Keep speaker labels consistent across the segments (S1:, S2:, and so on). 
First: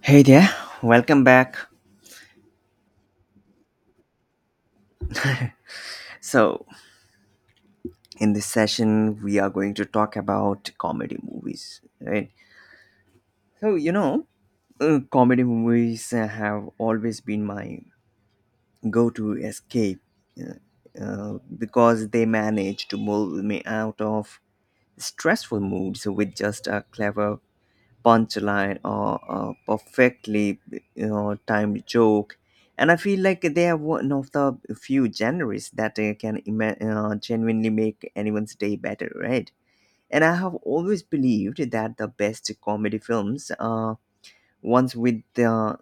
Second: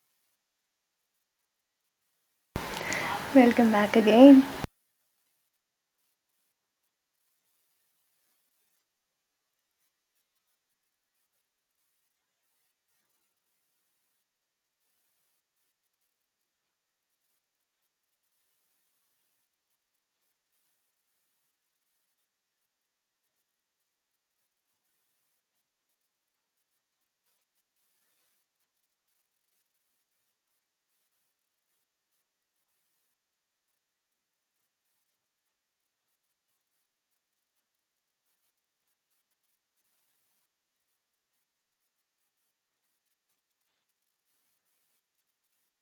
S1: Hey there, welcome back.
S2: Welcome back again.
S1: So, in this session, we are going to talk about comedy movies, right? So, you know, Comedy movies have always been my go to escape uh, because they manage to move me out of stressful moods with just a clever punchline or a perfectly timed joke, and I feel like they are one of the few genres that genuinely make anyone's day better, right? And I have always believed that the best comedy films are ones with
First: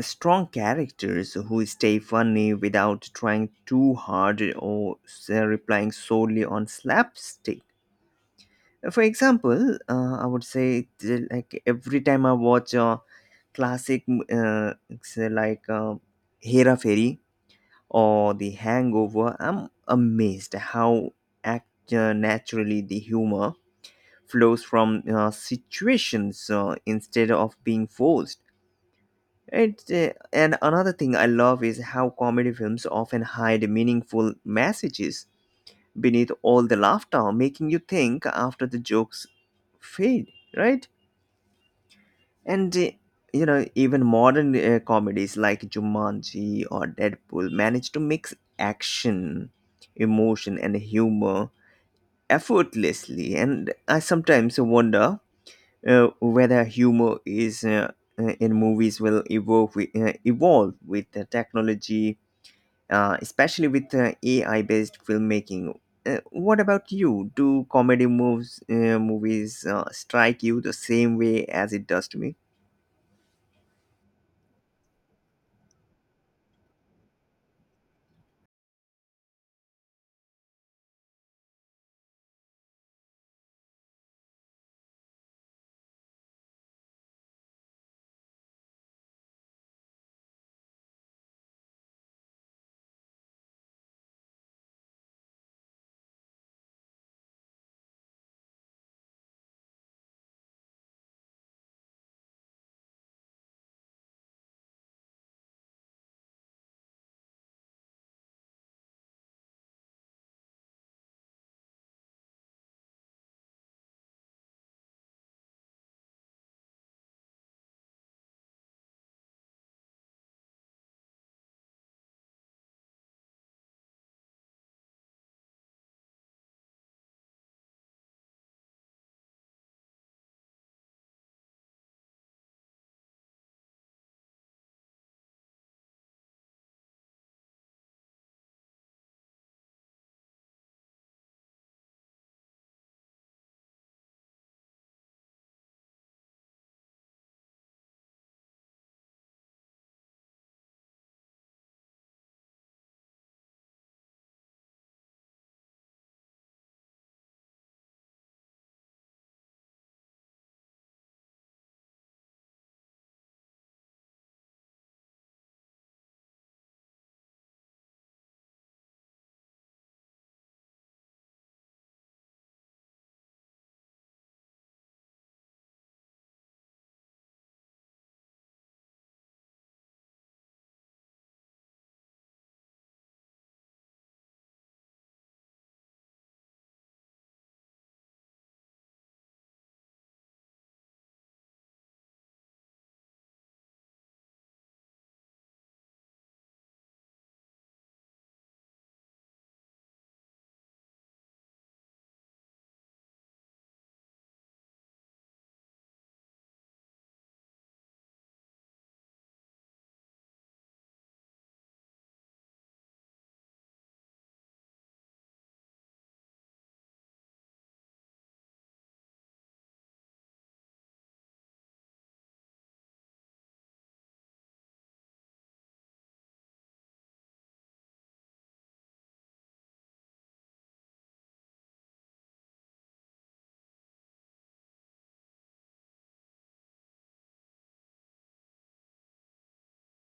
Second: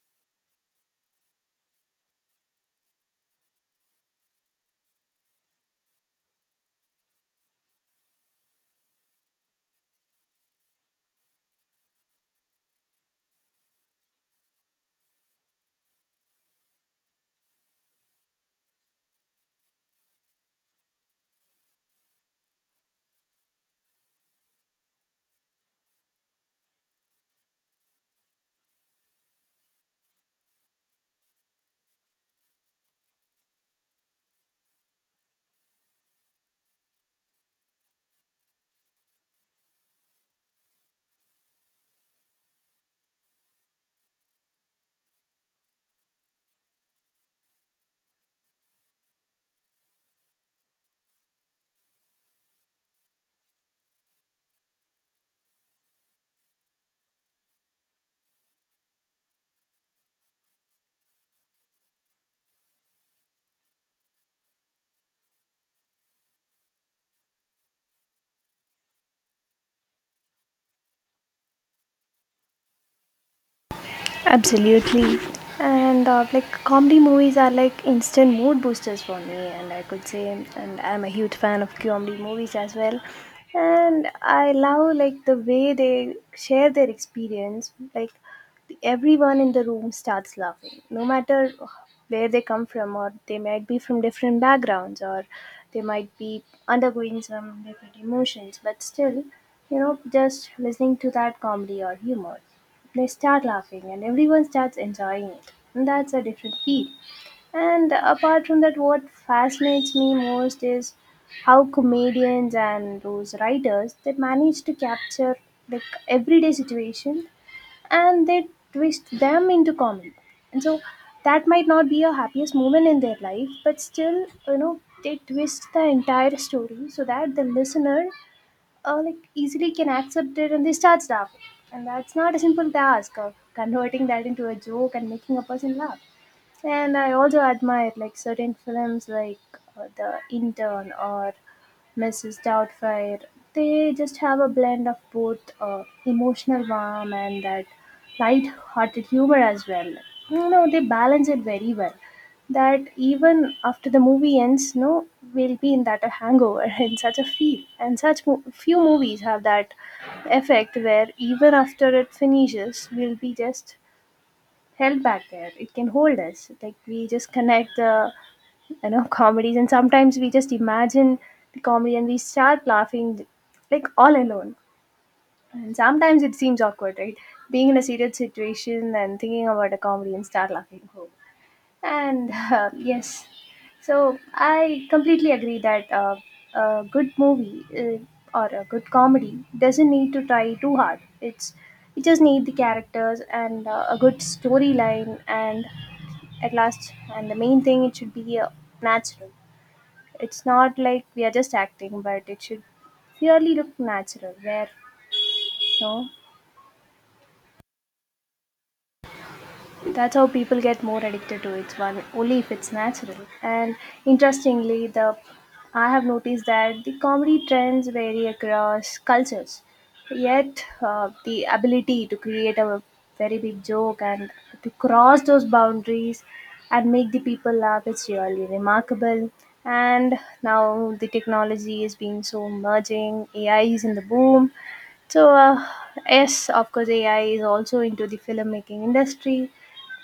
S1: strong characters who stay funny without trying too hard or relying solely on slapstick. For example, I would say like every time I watch a classic, uh, say like Hera Fairy or The Hangover, I'm amazed how act naturally the humor flows from situations instead of being forced. And another thing I love is how comedy films often hide meaningful messages beneath all the laughter, making you think after the jokes fade, right? And uh, Even modern comedies like Jumanji or Deadpool manage to mix action, emotion, and humor effortlessly. And I sometimes wonder whether humor is in movies will evolve with the technology, especially with AI-based filmmaking. What about you? Do comedy moves movies strike you the same way as it does to me?
S2: Absolutely. And like comedy movies are like instant mood boosters for me, and I could say, and I'm a huge fan of comedy movies as well. And I love like the way they share their experience. Like everyone in the room starts laughing, no matter where they come from, or they might be from different backgrounds, or they might be undergoing some different emotions, but still, you know, just listening to that comedy or humor they start laughing and everyone starts enjoying it, and that's a different feel. And apart from that, what fascinates me most is how comedians and those writers they manage to capture like everyday situation, and they twist them into comedy. And so that might not be a happiest moment in their life, but still, you know, they twist the entire story so that the listener like easily can accept it and they start laughing. And that's not a simple task of converting that into a joke and making a person laugh. And I also admire like certain films like The Intern or Mrs. Doubtfire. They just have a blend of both emotional warmth and that light-hearted humor as well. You know, they balance it very well that even after the movie ends, no, we'll be in that a hangover in such a feel. And few movies have that effect where even after it finishes, we'll be just held back there. It can hold us. Like we just connect the you know comedies, and sometimes we just imagine the comedy and we start laughing like all alone. And sometimes it seems awkward, right? Being in a serious situation and thinking about a comedy and start laughing. And yes, so I completely agree that a good movie or a good comedy doesn't need to try too hard. It's you just need the characters and a good storyline, and at last, and the main thing it should be natural. It's not like we are just acting, but it should really look natural. Where you know that's how people get more addicted to it, one only if it's natural. And interestingly, the I have noticed that the comedy trends vary across cultures. Yet, the ability to create a very big joke and to cross those boundaries and make the people laugh is really remarkable. And now the technology is being so merging, AI is in the boom, so, yes, of course, AI is also into the filmmaking industry,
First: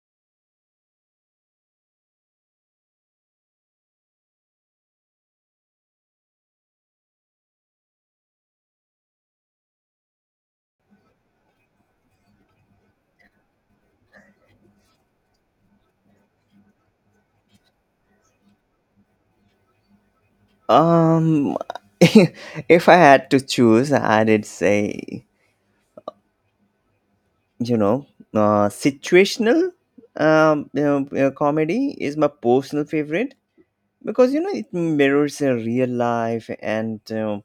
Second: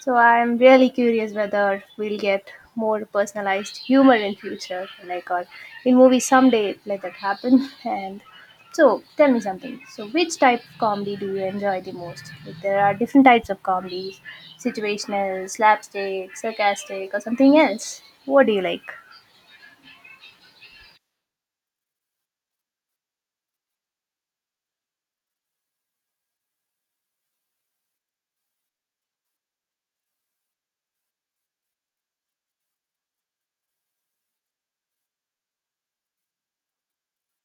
S2: so I'm really curious whether we'll get more personalized humor in future, like or in movies someday. Let that happen. And so, tell me something. So, which type of comedy do you enjoy the most? Like, there are different types of comedies: situational, slapstick, sarcastic, or something else. What do you like?
S1: Um, if I had to choose, I'd say, you know, situational comedy is my personal favorite because, you know, it mirrors real life and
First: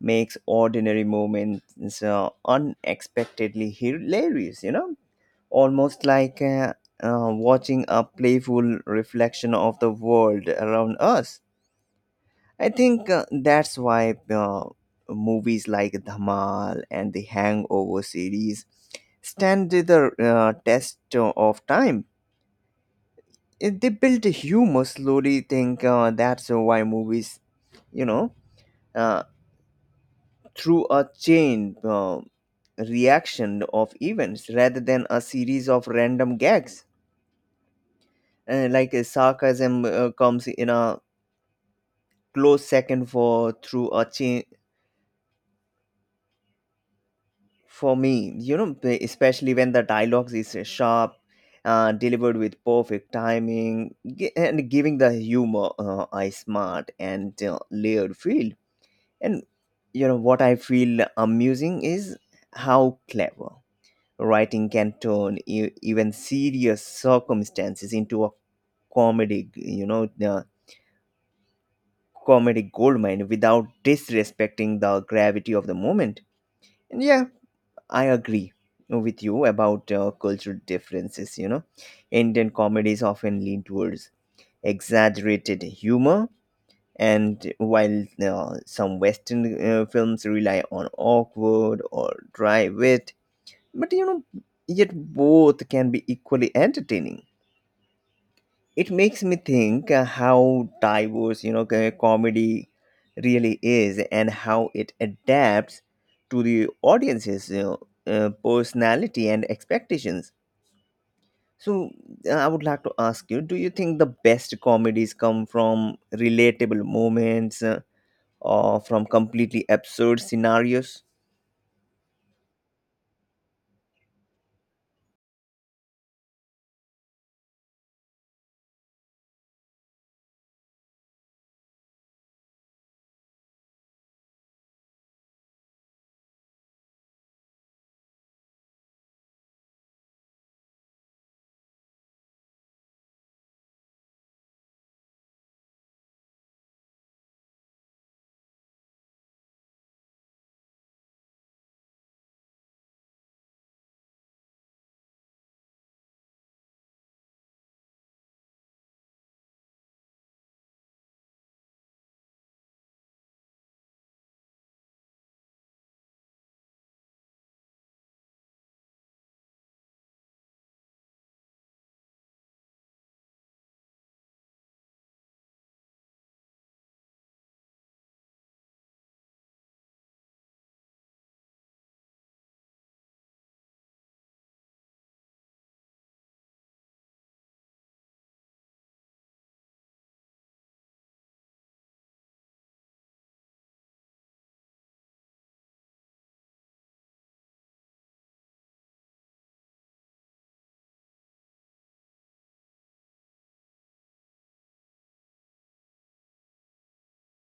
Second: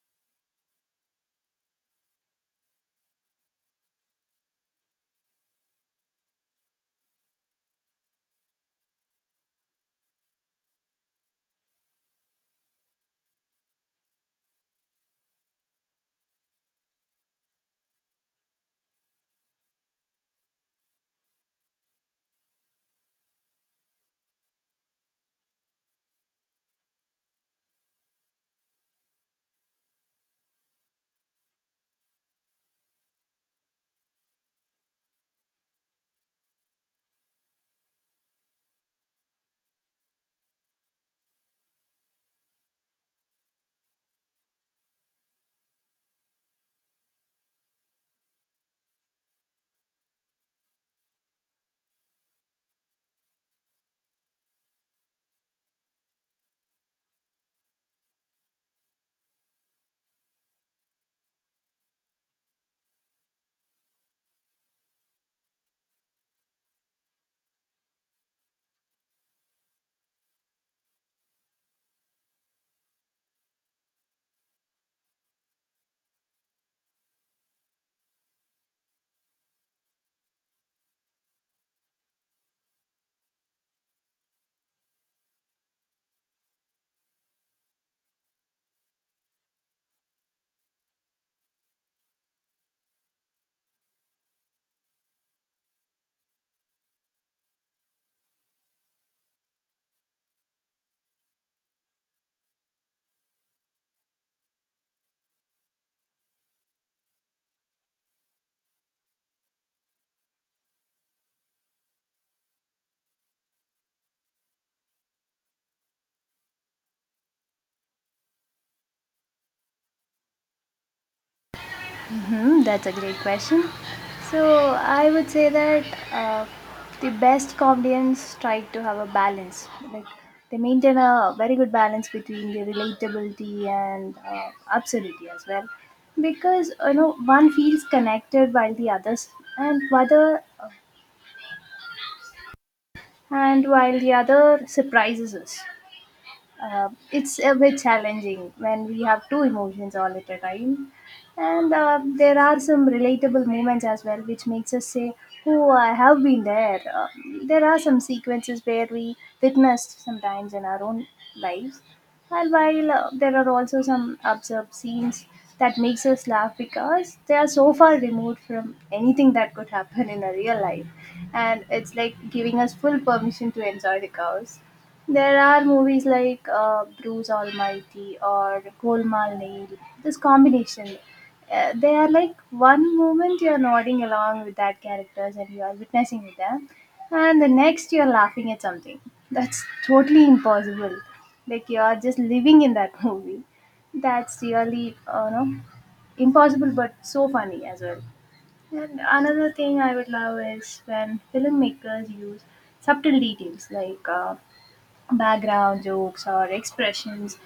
S1: makes ordinary moments unexpectedly hilarious, you know, almost like watching a playful reflection of the world around us. I think that's why movies like Dhamal and the Hangover series stand to the test of time. If they build humor slowly. Think that's why movies, you know, uh, through a chain reaction of events rather than a series of random gags. Sarcasm comes in a close second for through a chain for me, you know, especially when the dialogues is sharp, delivered with perfect timing, and giving the humor a smart and layered feel. And you know what I feel amusing is how clever writing can turn even serious circumstances into a comedy, comedic goldmine without disrespecting the gravity of the moment. And yeah, I agree with you about cultural differences. You know, Indian comedies often lean towards exaggerated humor, and while some Western films rely on awkward or dry wit, but you know, yet both can be equally entertaining. It makes me think how diverse, you know, comedy really is, and how it adapts to the audience's, you know, personality and expectations. So I would like to ask you, do you think the best comedies come from relatable moments or from completely absurd scenarios?
S2: Hmm, that's a great question. So I would say that uh, the best comedians try to have a balance. Like they maintain a very good balance between the relatability and absurdity as well, because you know one feels connected while the others, and whether and while the other surprises us. It's a bit challenging when we have two emotions all at a time, and there are some relatable moments as well which makes us say oh, I have been there. There are some sequences where we witnessed sometimes in our own lives, and while there are also some absurd scenes that makes us laugh because they are so far removed from anything that could happen in a real life, and it's like giving us full permission to enjoy the chaos. There are movies like Bruce Almighty or Golmaal Nail. This combination, they are like one moment you are nodding along with that characters and you are witnessing with them, and the next you are laughing at something. That's totally impossible. Like you are just living in that movie. That's really no, impossible, but so funny as well. And another thing I would love is when filmmakers use subtle details like. Background jokes or expressions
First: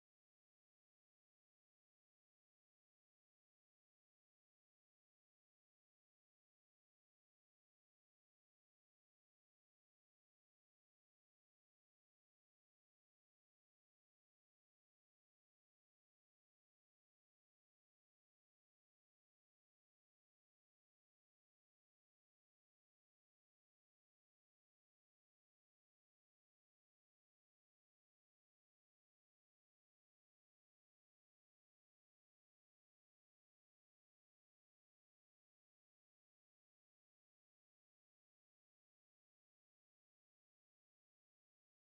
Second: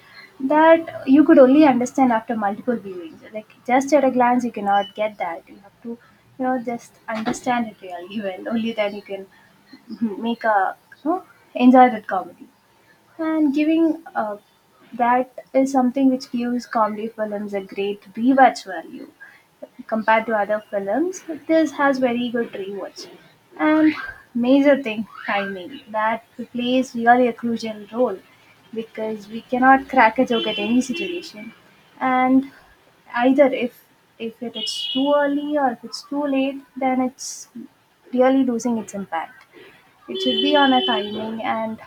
S2: that you could only understand after multiple viewings. Like just at a glance, you cannot get that. You have to, you know, just understand it really well. Only then you can hmm, make a you know, enjoy that comedy. And giving that is something which gives comedy films a great rewatch value. Compared to other films, this has very good rewards. And major thing timing, that plays really a crucial role, because we cannot crack a joke at any situation. And either if it is too early or if it's too late, then it's really losing its impact. It should be on a timing. And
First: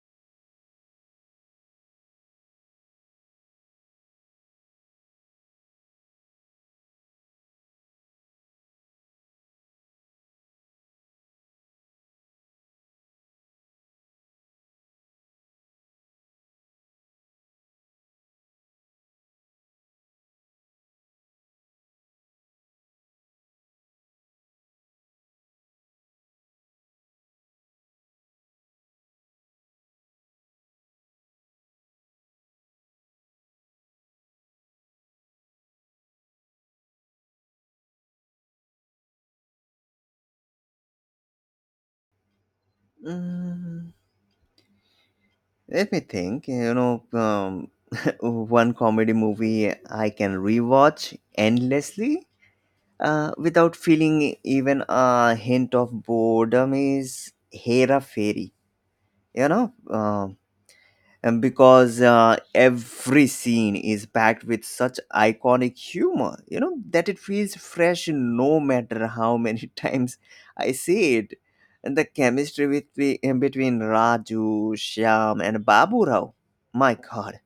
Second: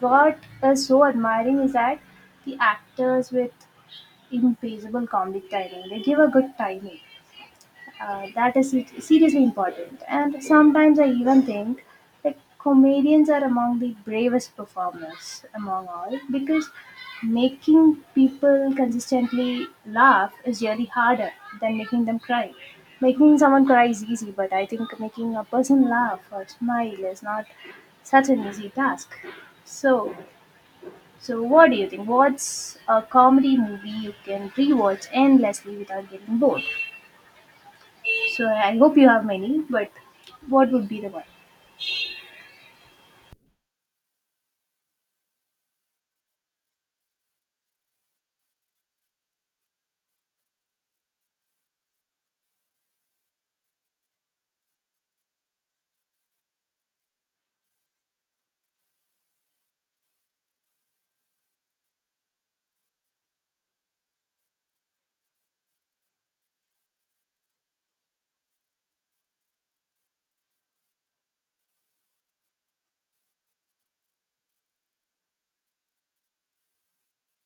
S2: what is so admiring is that the actors with impeccable comedic timing, they give a good timing, that is seriously important. And sometimes I even think that comedians are among the bravest performers among all, because making people consistently laugh is really harder than making them cry. Making someone cry is easy, but I think making a person laugh or smile is not such an easy task. So, so what do you think? What's a comedy movie you can rewatch endlessly without getting bored? So I hope you have many, but what would be the one?
S1: Mm, let me think, you know. One comedy movie I can rewatch endlessly without feeling even a hint of boredom is Hera Fairy, you know, and because every scene is packed with such iconic humor, you know, that it feels fresh no matter how many times I see it. And the chemistry with, in between Raju, Shyam, and Babu Rao, my God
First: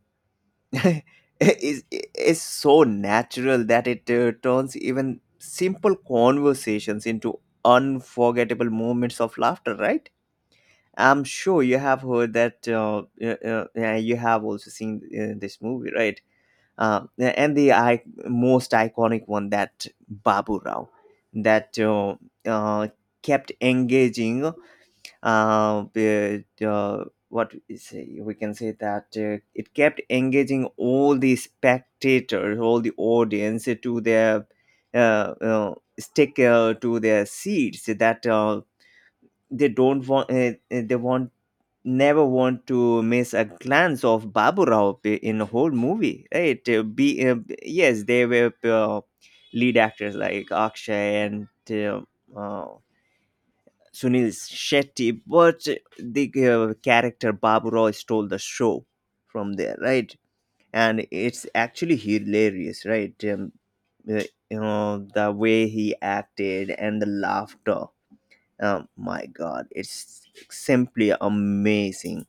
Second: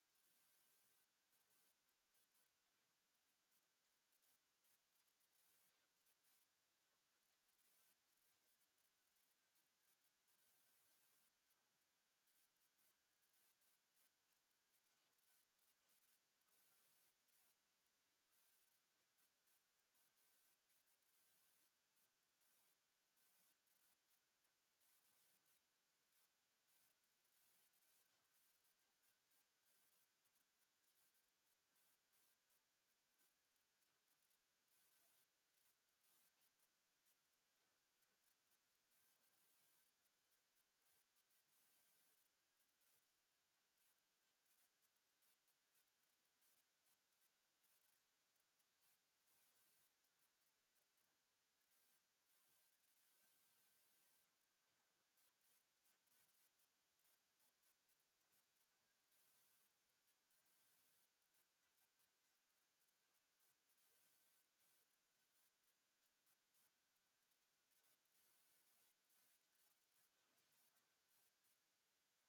S1: is is so natural that it turns even simple conversations into unforgettable moments of laughter, right? I'm sure you have heard that yeah, you have also seen this movie, right? Most iconic one that Babu Rao, that uh, kept engaging the what we say we can say that it kept engaging all the spectators, all the audience, to their uh, stick to their seats, that they don't want they want never want to miss a glance of Baburao in the whole movie, right? Be Yes, they were lead actors like Akshay and uh, Sunil Shetty, but the character Babu Rao stole the show from there, right? And it's actually hilarious, right? Uh, you know, the way he acted and the laughter. Oh my God, it's simply amazing.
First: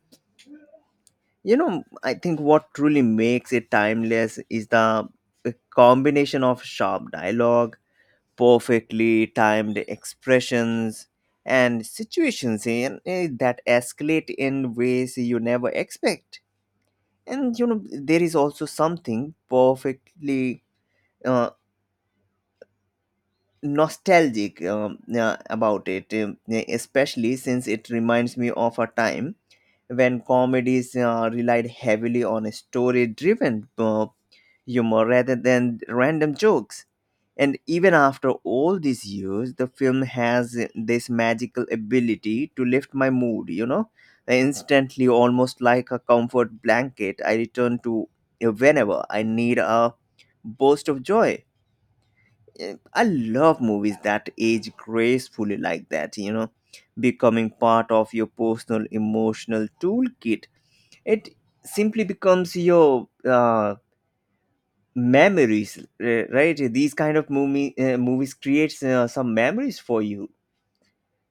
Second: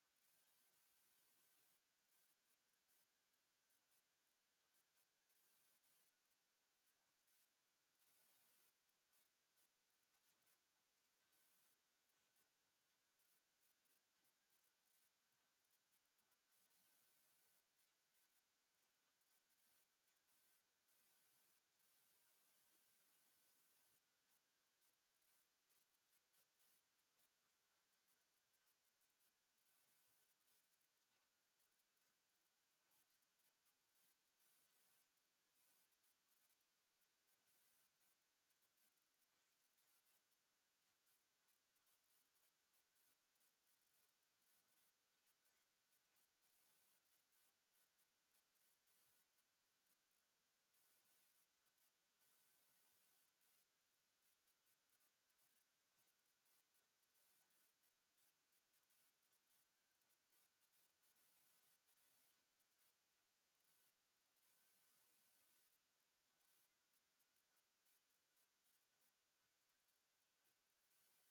S1: You know, I think what truly makes it timeless is the combination of sharp dialogue, perfectly timed expressions, and situations that escalate in ways you never expect. And you know, there is also something perfectly uh, nostalgic, yeah, about it, yeah, especially since it reminds me of a time when comedies relied heavily on story driven humor rather than random jokes. And even after all these years, the film has this magical ability to lift my mood, you know? Instantly, almost like a comfort blanket, I return to whenever I need a burst of joy. Eh, I love movies that age gracefully like that, you know, becoming part of your personal emotional toolkit. It simply becomes your memories, right? These kind of movies creates some memories for you.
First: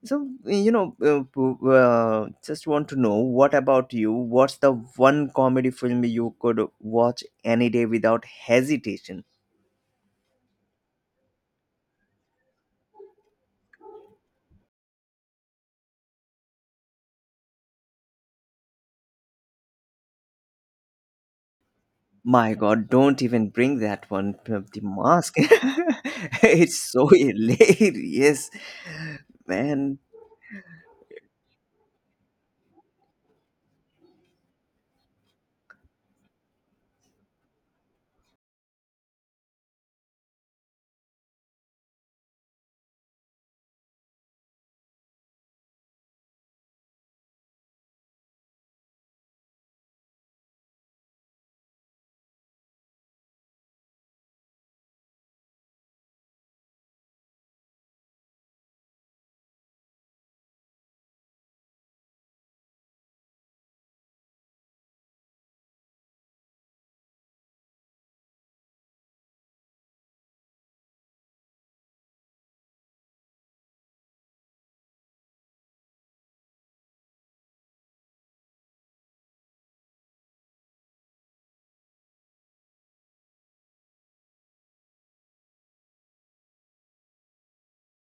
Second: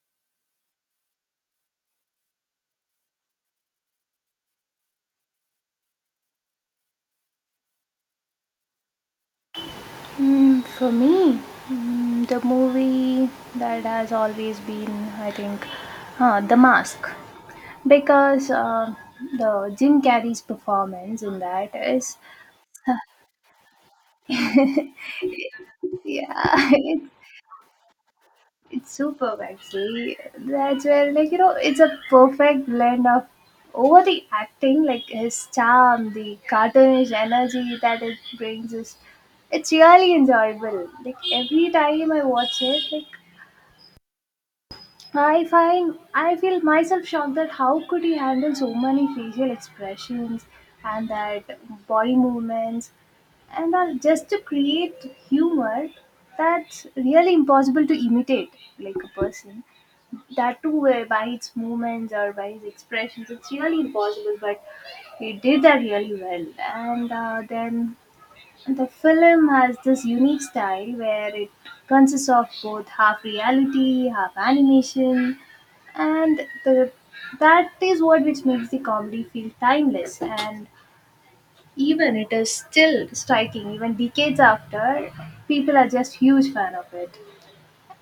S1: So you know, just want to know, what about you? What's the one comedy film you could watch any day without hesitation?
S2: Mm, for me, mm, the movie that has always been, I think, The Mask. Because the Jim Carrey's performance in that is,
S1: My God, don't even bring that one, the Mask.
S2: yeah,
S1: It's
S2: it
S1: so hilarious,
S2: It's superb
S1: man.
S2: actually. That's where like you know it's a perfect blend of over the acting, like his charm, the cartoonish energy that it brings is it's really enjoyable. Like every time I watch it, like I feel myself shocked that how could he handle so many facial expressions and that body movements and all just to create humor. That's really impossible to imitate, like a person, that too by its movements or by his expressions, it's really impossible, but he did that really well. And then the film has this unique style where it consists of both half reality half animation, and the that is what which makes the comedy feel timeless, and even it is still striking even decades after, people are just huge fan of it.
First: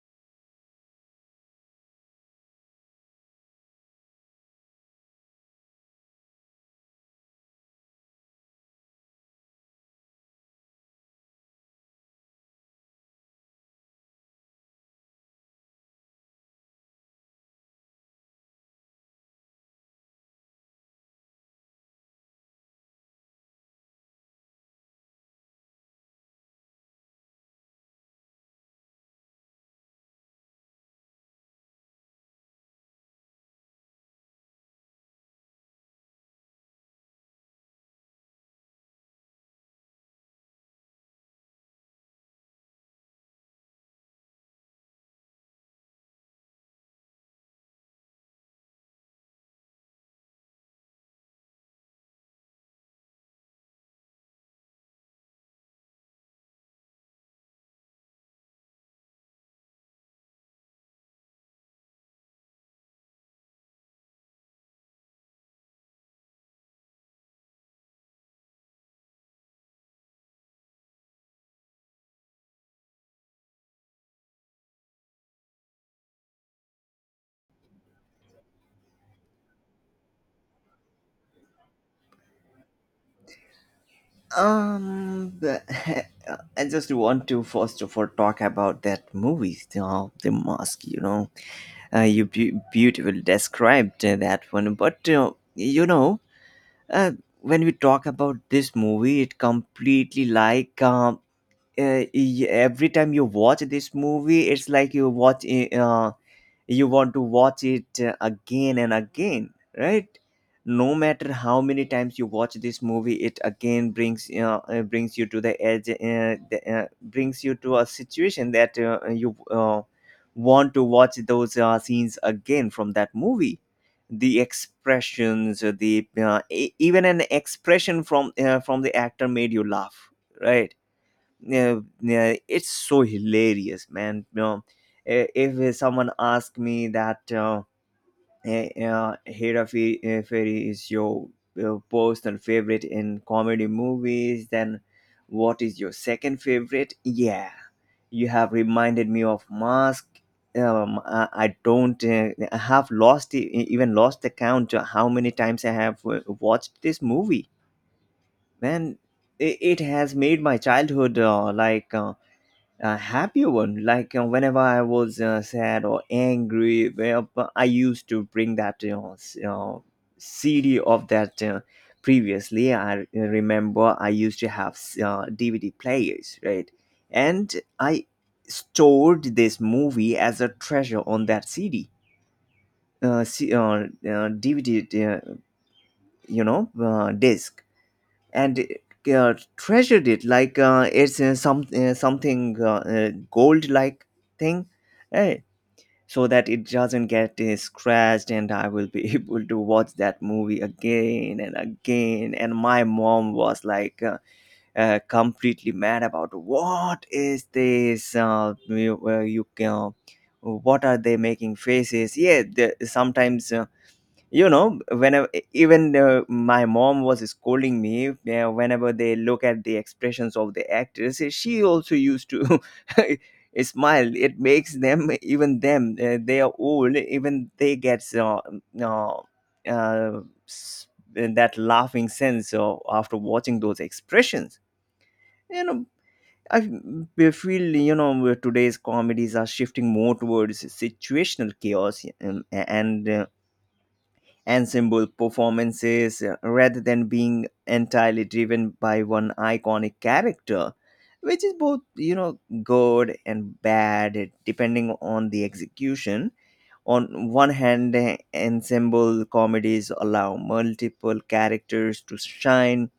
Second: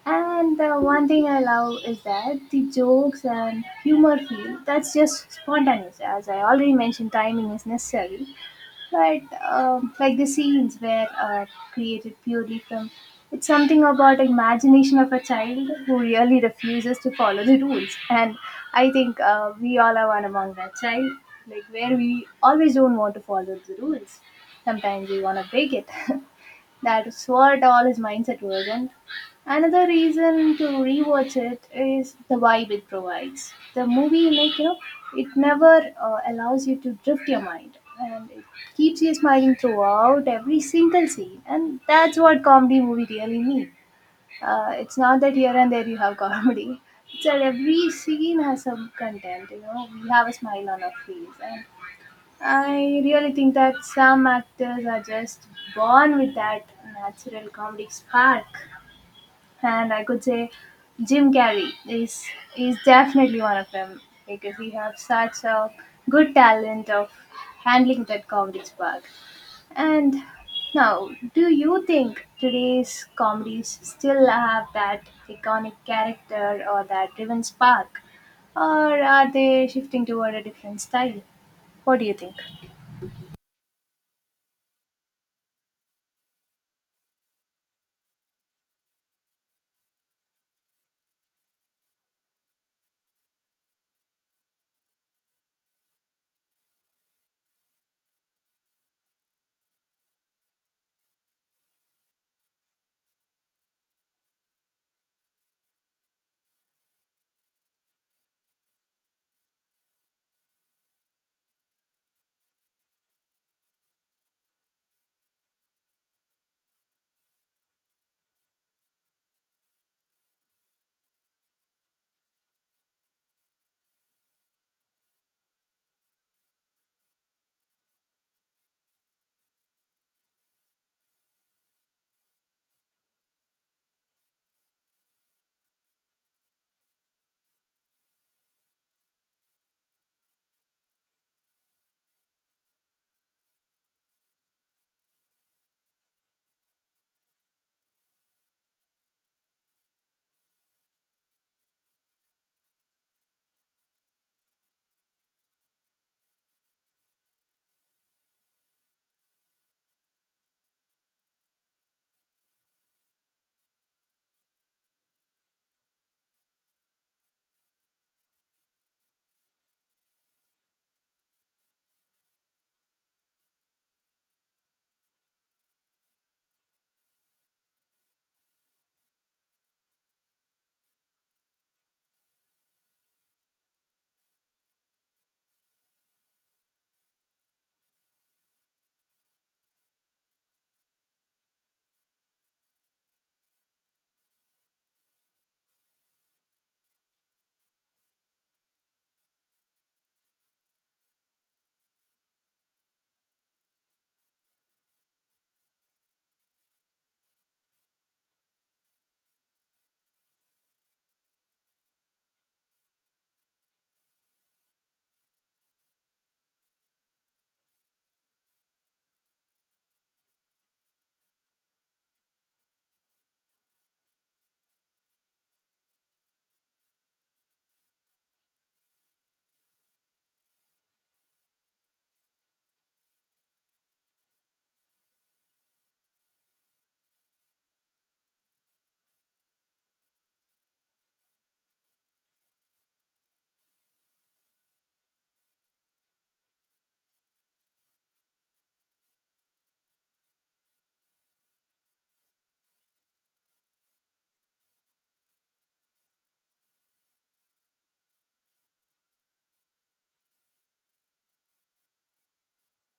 S2: And the one thing I love is that the jokes and humor feel that's just spontaneous. As I already mentioned, timing is necessary, but like the scenes where are created purely from, it's something about imagination of a child who really refuses to follow the rules. And I think we all are one among that child, like where we always don't want to follow the rules. Sometimes we want to break it. That is what all his mindset was. And another reason to rewatch it is the vibe it provides. The movie, like you know, it never allows you to drift your mind, and it keeps you smiling throughout every single scene. And that's what comedy movie really need. It's not that here and there you have comedy. It's that every scene has some content. You know, we have a smile on our face, and I really think that some actors are just born with that natural comedic spark, and I could say Jim Carrey is definitely one of them, because he has such a good talent of handling that comedy spark. And now, do you think today's comedies still have that iconic character or that driven spark, or are they shifting toward a different style? What do you think?
S1: Um, the, I just want to first of all talk about that movie, The Mask. You know, beautifully described that one, but you know, uh, when we talk about this movie, it completely like, every time you watch this movie, it's like you want to watch it again and again, right? No matter how many times you watch this movie, it again brings, brings you to the edge, brings you to a situation that you want to watch those scenes again from that movie. The expressions, even an expression from the actor made you laugh, right? Yeah, yeah, it's so hilarious, man. You know, if someone asked me that, Fairy is your personal favorite in comedy movies, then what is your second favorite? Yeah, you have reminded me of Mask. Um, I don't. I have lost, even lost the count of how many times I have watched this movie. Man, it has made my childhood like. A happy one. Like whenever I was sad or angry, well, but I used to bring that, you know, s- you CD of that. Previously, I remember I used to have DVD players, right? And I stored this movie as a treasure on that CD, uh, C- uh, uh, DVD, uh, disc, and treasured it like it's something gold like thing, eh, so that it doesn't get scratched, and I will be able to watch that movie again and again. And my mom was like, completely mad about what is this, you, you what are they making faces? Yeah, sometimes, you know, whenever even my mom was scolding me, whenever they look at the expressions of the actors, she also used to smile. It makes them, even them they are old, even they get uh, uh, s- that laughing sense after watching those expressions, you know. I feel, you know, today's comedies are shifting more towards situational chaos, and ensemble performances rather than being entirely driven by one iconic character, which is both, you know, good and bad depending on the execution. On one hand, eh, ensemble comedies allow multiple characters to shine,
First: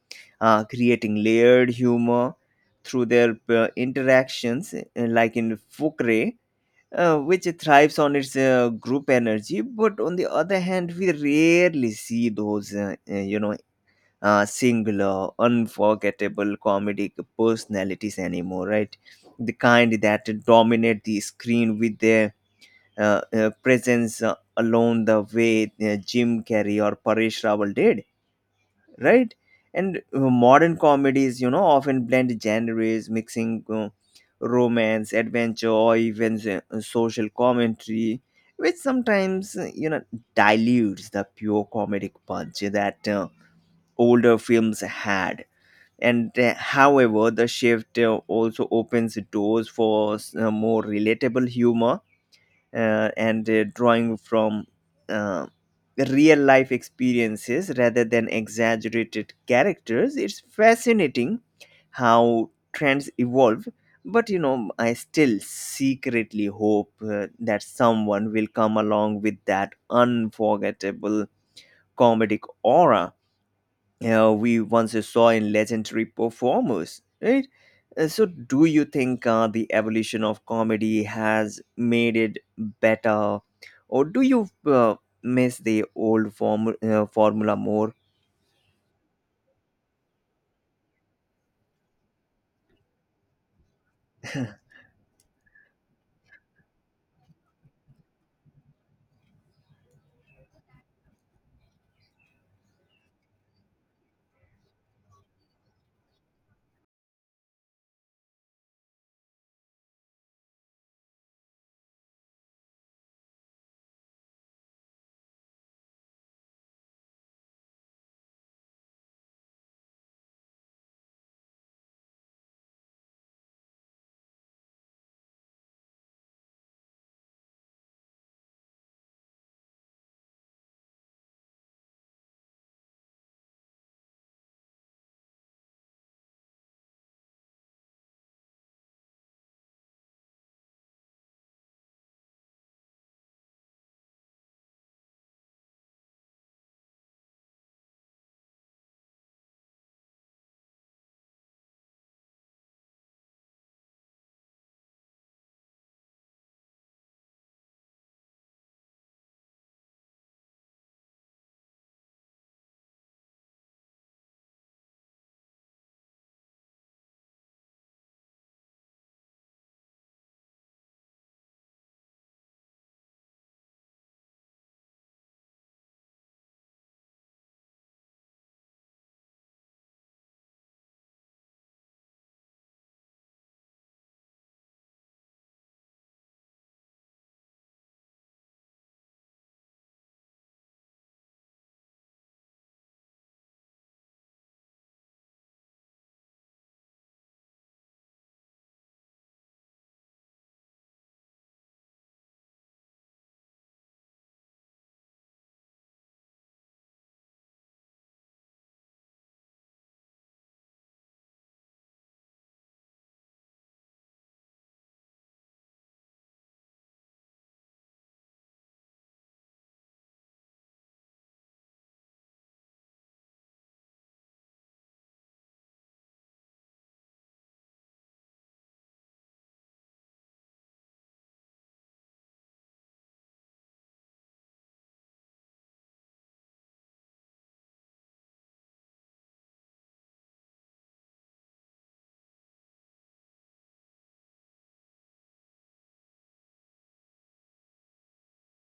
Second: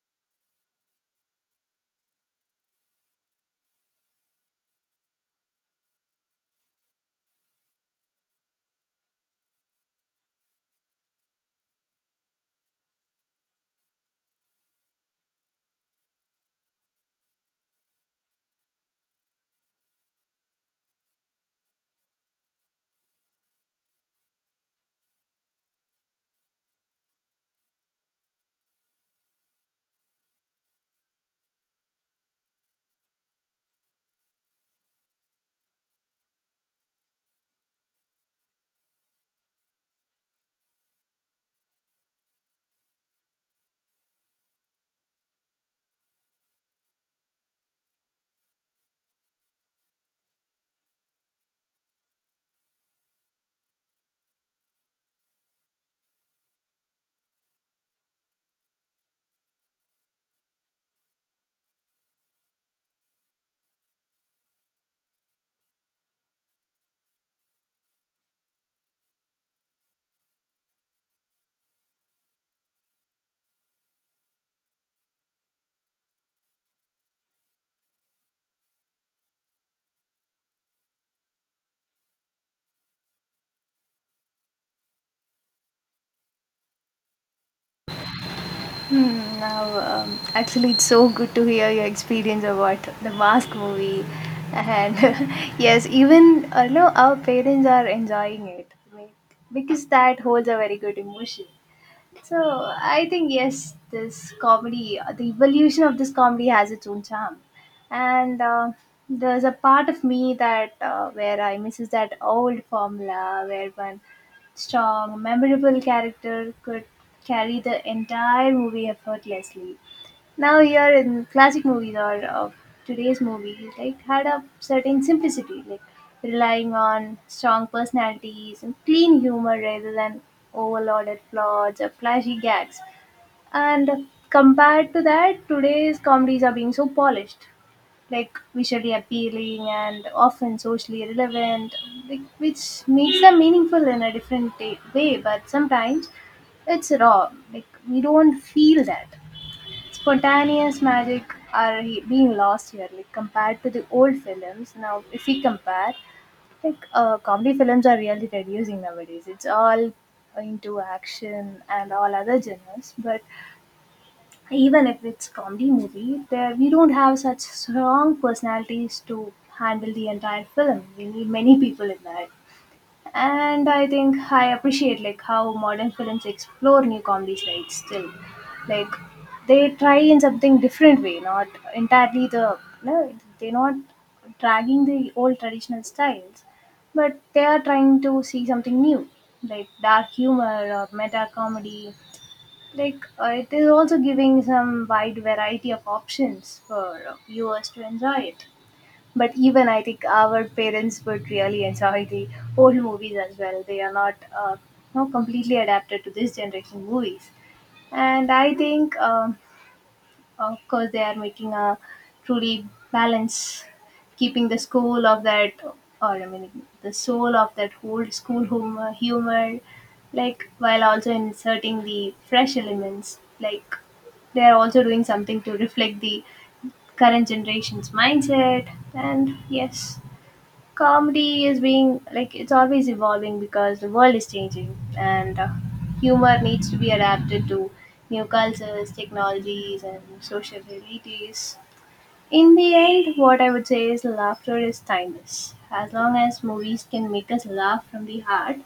S1: creating layered humor through their interactions, eh, like in Fukre, which thrives on its group energy. But on the other hand, we rarely see those, singular, unforgettable comedic personalities anymore, right? The kind that dominate the screen with their presence alone, the way Jim Carrey or Paresh Rawal did, right? And modern comedies, you know, often blend genres, mixing romance, adventure, or even social commentary, which sometimes, you know, dilutes the pure comedic punch that older films had. And however, the shift also opens doors for more relatable humor, and drawing from uh, real life experiences rather than exaggerated characters. It's fascinating how trends evolve, but you know, I still secretly hope that someone will come along with that unforgettable comedic aura we once saw in legendary performers, right? So, do you think the evolution of comedy has made it better, or do you miss the formula more?
S2: Hmm, now, actually, it's so good to hear your experience about the Mask movie, and yes, even no, our parents are enjoying it like, because that holds a very good emotion. So I think yes, this comedy, the evolution of this comedy has its own charm, and there's a part of me that where I misses that old formula where one strong, memorable character could carry the entire movie effortlessly. Now here in classic movies or of today's movies, like, had a certain simplicity, like relying on strong personalities and clean humor rather than overloaded plots or flashy gags. And compared to that, today's comedies are being so polished, like visually appealing and often socially relevant, like, which makes them meaningful in a different way. But sometimes it's raw, like we don't feel that spontaneous magic are being lost here like compared to the old films. Now if we compare, like, comedy films are really reducing nowadays. It's all into action and all other genres, but even if it's comedy movie, there we don't have such strong personalities to handle the entire film. We need many people in that. And I think I appreciate like how modern films explore new comedy styles still, like, they try in something different way, not entirely the, no, they're not dragging the old traditional styles, but they are trying to see something new, like dark humor or meta comedy, like, it is also giving some wide variety of options for viewers to enjoy it. But even I think our parents would really enjoy the old movies as well. They are not completely adapted to this generation movies. And I think, of course, they are making a truly balance, keeping the school of that, or I mean, the soul of that old school humor, like while also inserting the fresh elements. Like they are also doing something to reflect the current generation's mindset. And yes, comedy is being like it's always evolving because the world is changing, and humor needs to be adapted to new cultures, technologies and social realities. In the end, what I would say is laughter is timeless. As long as movies can make us laugh from the heart,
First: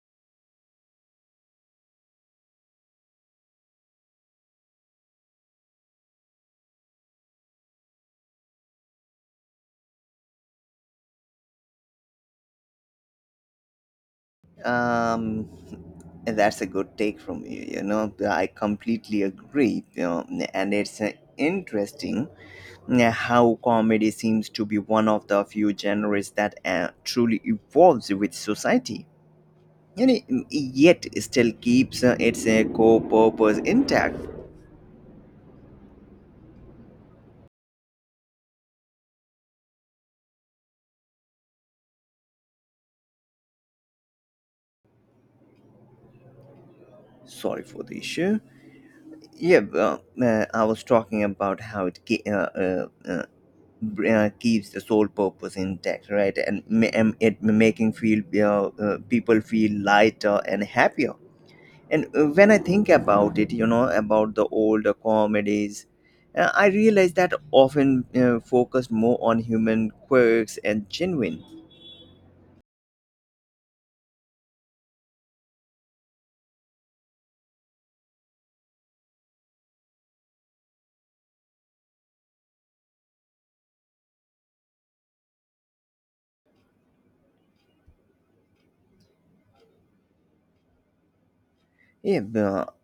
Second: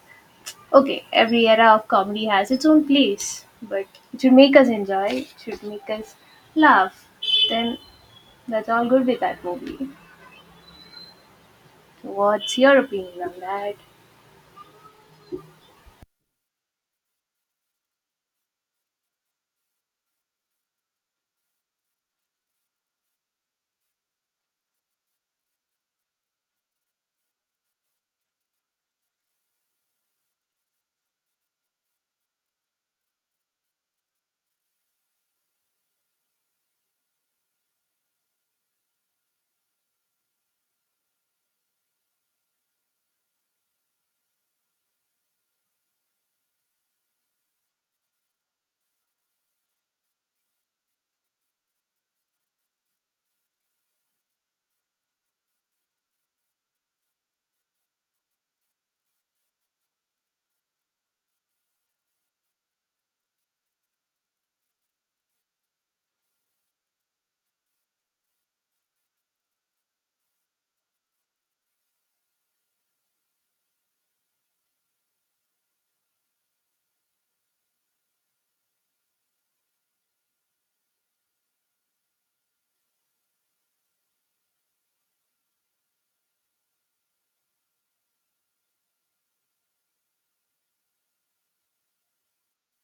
S2: okay, every era of comedy has its own place, but it should make us enjoy, it should make us laugh, then that's all good with that movie. What's your opinion on that?
S1: Um, that's a good take from you. You know, I completely agree. You know, and it's interesting how comedy seems to be one of the few genres that truly evolves with society. You know, yet still keeps its core purpose intact. Sorry for the issue. Yeah, well, I was talking about how it keeps the sole purpose intact, right? And it making feel people feel lighter and happier. And when I think about it, you know, about the older comedies, I realize that often focused more on human quirks and genuine. Yeah, well,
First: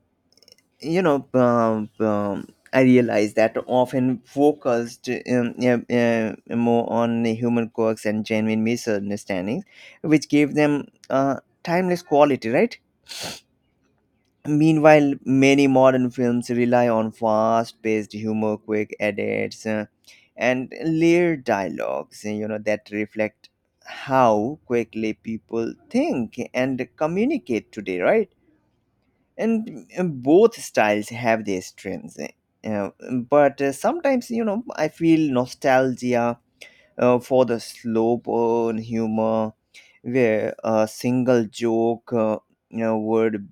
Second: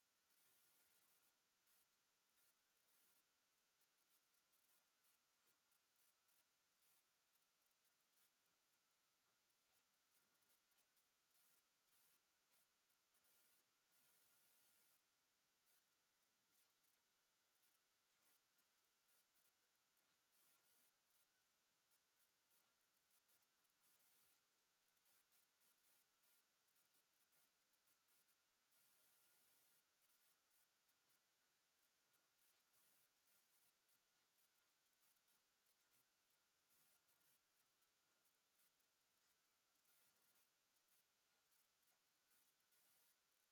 S1: you know I realize that often focused more on human quirks and genuine misunderstandings which gave them timeless quality, right? Meanwhile, many modern films rely on fast-paced humor, quick edits, and layered dialogues, you know, that reflect how quickly people think and communicate today, right? And both styles have their strengths, uh, but sometimes, you know, I feel nostalgia for the slow burn humor where a single joke you know would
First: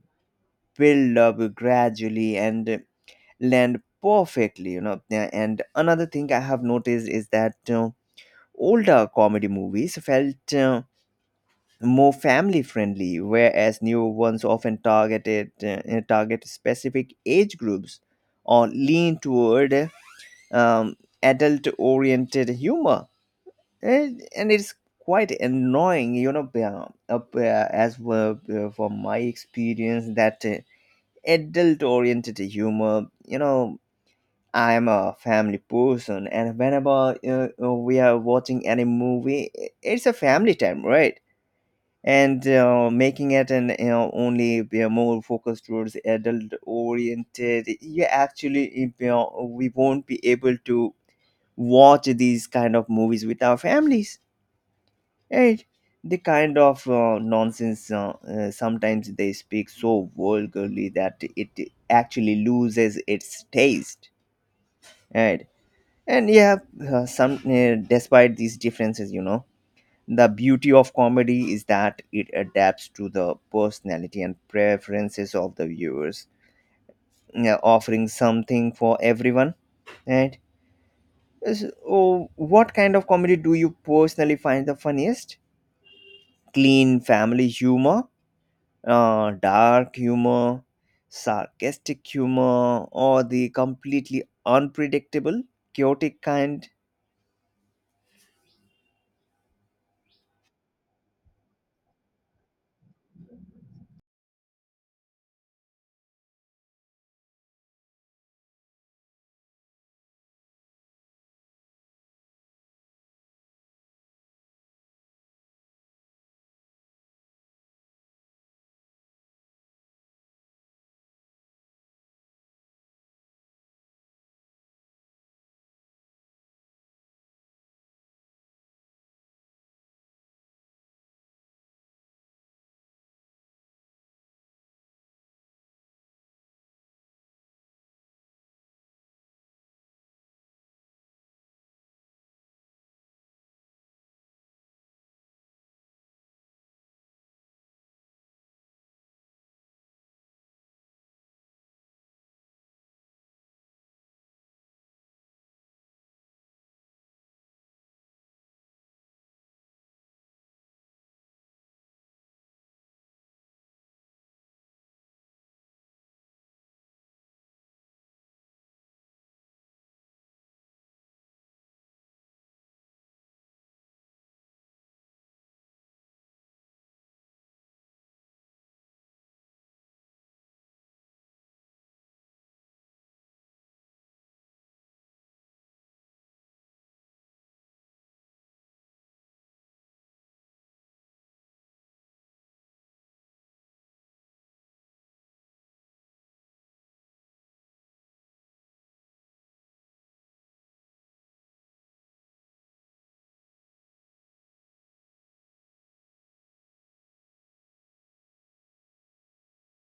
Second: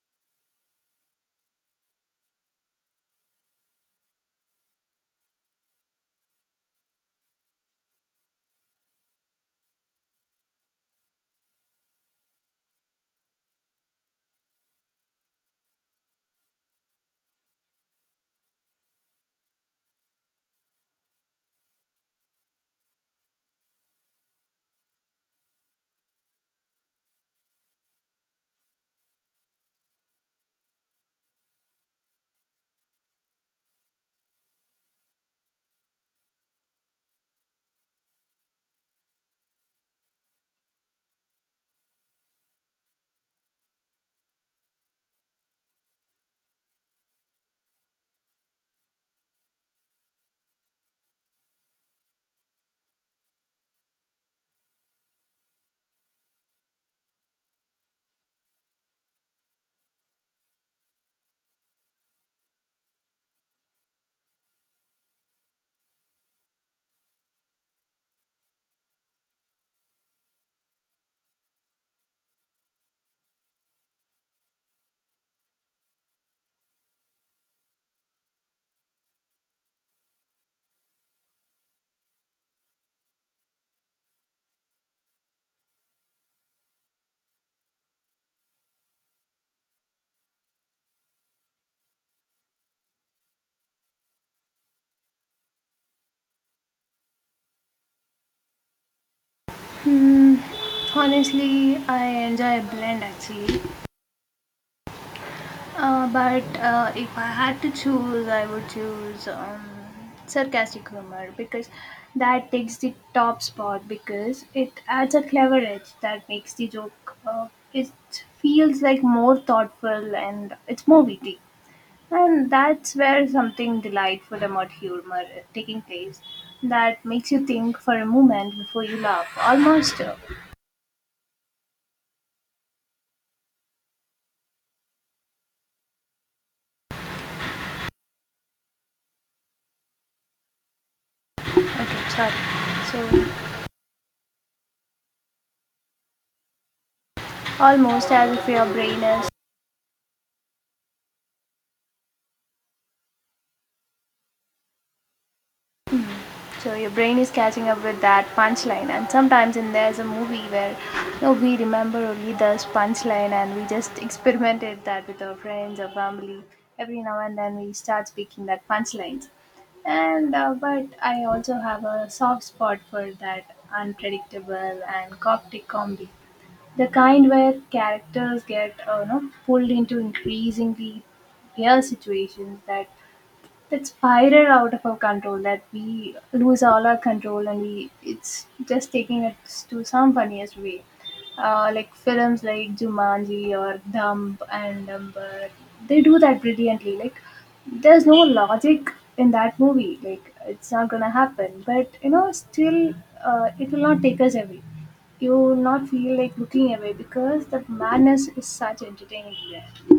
S1: build up gradually and land perfectly, you know. Yeah, and another thing I have noticed is that older comedy movies felt more family friendly, whereas new ones often target specific age groups or lean toward um, adult oriented humor. And it's quite annoying, you know, as well from my experience that adult oriented humor, you know. I am a family person, and whenever we are watching any movie, it's a family time, right? And making it an you know, only you know, more focused towards adult oriented you actually you know, we won't be able to watch these kind of movies with our families, right? The kind of nonsense sometimes they speak so vulgarly that it actually loses its taste, right? And yeah, some despite these differences, you know, the beauty of comedy is that it adapts to the personality and preferences of the viewers, yeah, offering something for everyone. And so, what kind of comedy do you personally find the funniest? Clean family humor, dark humor, sarcastic humor, or the completely unpredictable, chaotic kind?
S2: Hmm, honestly, I enjoy blend actually. But if I had to choose, I would choose sarcastic humor, because that takes the top spot because it adds a clever edge that makes the joke. It feels like more thoughtful and it's more witty. And that's where something delightful about humor is taking place, that makes you think for a moment before you laugh, almost okay, sorry. So almost as if your brain is, so your brain is catching up with that punchline. And sometimes in there's a movie where, you know, we remember only this punchline, and we just experimented that with our friends or family. Every now and then we start speaking that punchlines, and but I also have a soft spot for that unpredictable and coptic comedy, the kind where characters get pulled into increasingly real situations that spiral out of our control, that we lose all our control and we, it's just taking it to some funniest way. Like films like Jumanji or Dumb and Dumber, they do that brilliantly. Like there's no logic in that movie, like it's not gonna happen, but you know, still, it will not take us away. You will not feel like looking away because that madness is such entertaining there.